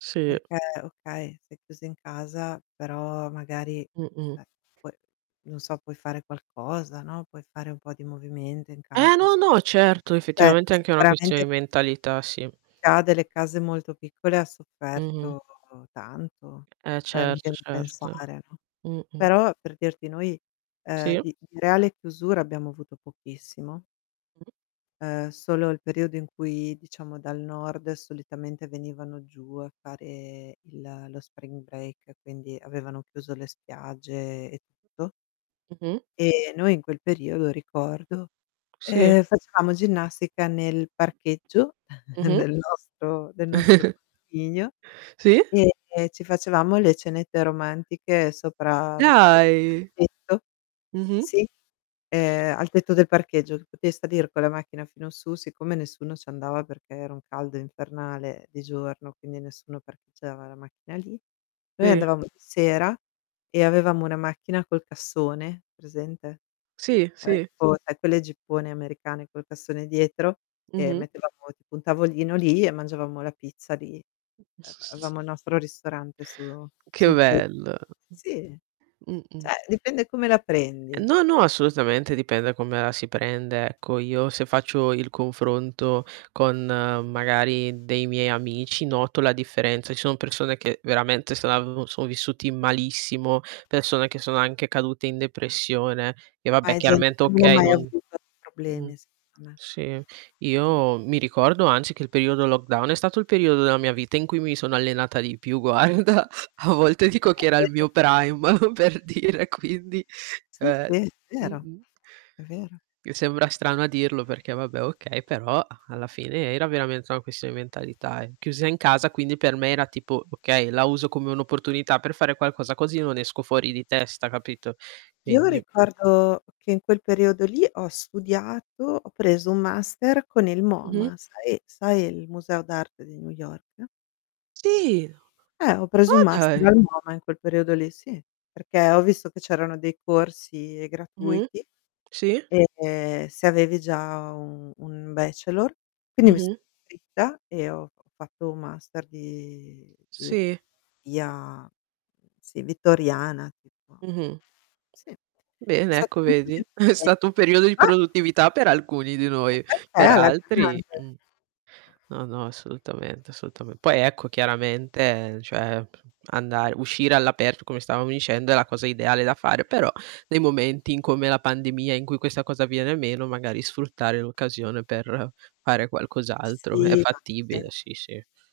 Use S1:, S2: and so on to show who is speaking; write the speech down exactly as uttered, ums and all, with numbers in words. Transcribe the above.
S1: Sì.
S2: Perché, okay, sei chiusa in casa, però magari,
S1: Mh-mh.
S2: cioè puoi non so puoi fare qualcosa, no, puoi fare un po' di movimento in casa,
S1: Ah no,
S2: s
S1: no, certo
S2: Eh,
S1: effettivamente è anche una questione
S2: sicuramente
S1: di mentalità, sì.
S2: Chi ha delle case molto piccole ha
S1: Mh-mh.
S2: sofferto tanto,
S1: Eh
S2: cioè mi
S1: certo,
S2: vien di
S1: certo.
S2: pensare, no.
S1: Mh-mh.
S2: Però per dirti noi, ehm,
S1: Sì.
S2: di di reale chiusura abbiamo avuto pochissimo
S1: Mh.
S2: ehm, solo il periodo in cui, diciamo dal nord solitamente venivano giù a fare il lo spring break, quindi avevano chiuso le spiagge e tutto.
S1: Mh-mh.
S2: E noi in quel periodo, ricordo,
S1: Sì.
S2: ehm, facevamo ginnastica nel parcheggio
S1: Mh-mh.
S2: del nostro del nostro
S1: Sì
S2: [unintelligible] e ci facevamo le cenette romantiche sopra
S1: Dai!
S2: [unintelligible]
S1: Mh-mh.
S2: sì, ehm, al tetto del parcheggio, che potevi salir con la macchina fino su, siccome nessuno ci andava perché era un caldo infernale di giorno, quindi nessuno parcheggiava la macchina lì, noi
S1: Sì.
S2: andavamo di sera e avevamo una macchina col cassone, presente?
S1: Sì,
S2: Cioè
S1: sì.
S2: tipo sai quelle jeeppone americane col cassone dietro e
S1: Mh-mh.
S2: mettevamo tipo un tavolino lì e mangiavamo la pizza lì. Ehm, avevamo il nostro ristorante su
S1: Che
S2: sul tetto.
S1: bello.
S2: Sì,
S1: Mh-mh.
S2: ceh dipende come la prendi.
S1: No, no, assolutamente dipende da come la si prende, ecco. Io se faccio il confronto con magari dei miei amici, noto la differenza. Ci son persone che veramente [unintelligible] sono vissuti malissimo, persone che sono anche cadute in depressione e
S2: Ma
S1: vabbè
S2: è gente
S1: chiaramente,
S2: che non hai
S1: okay,
S2: mai
S1: non
S2: avuto
S1: mh.
S2: problemi, secondo me.
S1: Sì,
S2: Mh.
S1: io mi ricordo anzi che il periodo lockdown è stato il periodo della mia vita in cui mi sono allenata di più guarda, a volte dico che era il
S2: Eh, vedi?
S1: mio prime per dire quindi,
S2: Sì,
S1: ceh
S2: sì. Vero,
S1: mh-mh.
S2: è vero.
S1: Mi sembra strano a dirlo perché vabbè, okay, però alla fine era veramente una questione di mentalità eh, chiusa in casa quindi per me era tipo okay, la uso come un'opportunità per fare qualcosa così non esco fuori di testa, capito?
S2: Io lo
S1: Quindi
S2: ricordo, che in quel periodo lì ho studiato, ho preso un master con il
S1: Mh-mh.
S2: MOMA, sai sai il museo d'arte di New York?
S1: Sì!
S2: Eh, ho preso un
S1: Oh
S2: master al
S1: dai.
S2: MOMA in quel periodo lì, sì, perché ho visto che c'erano dei corsi
S1: Mh-mh.
S2: gratuiti
S1: Sì.
S2: e se avevi già u un bachelor, quindi mi sono
S1: Mh-mh.
S2: iscritta e ho ho fatto un master di di
S1: Sì.
S2: via mhmm, sì, vittoriana tipo.
S1: Mh-mh.
S2: Sì. È
S1: Bene
S2: stato
S1: ecco
S2: molto
S1: vedi? È stato un periodo di
S2: [unintelligible]
S1: produttività per alcuni di noi, per altri mh.
S2: [unintelligible]
S1: No, no assolutamente assolutame poi ecco chiaramente cioè, andar uscire all'aperto come stavamo dicendo è la cosa ideale da fare, però, nei momenti in come la pandemia in cui questa cosa avviene meno, magari sfruttare l'occasione per fare qualcos'altro. È
S2: Sì, ma
S1: fattibile
S2: [unintelligible]
S1: sì, sì.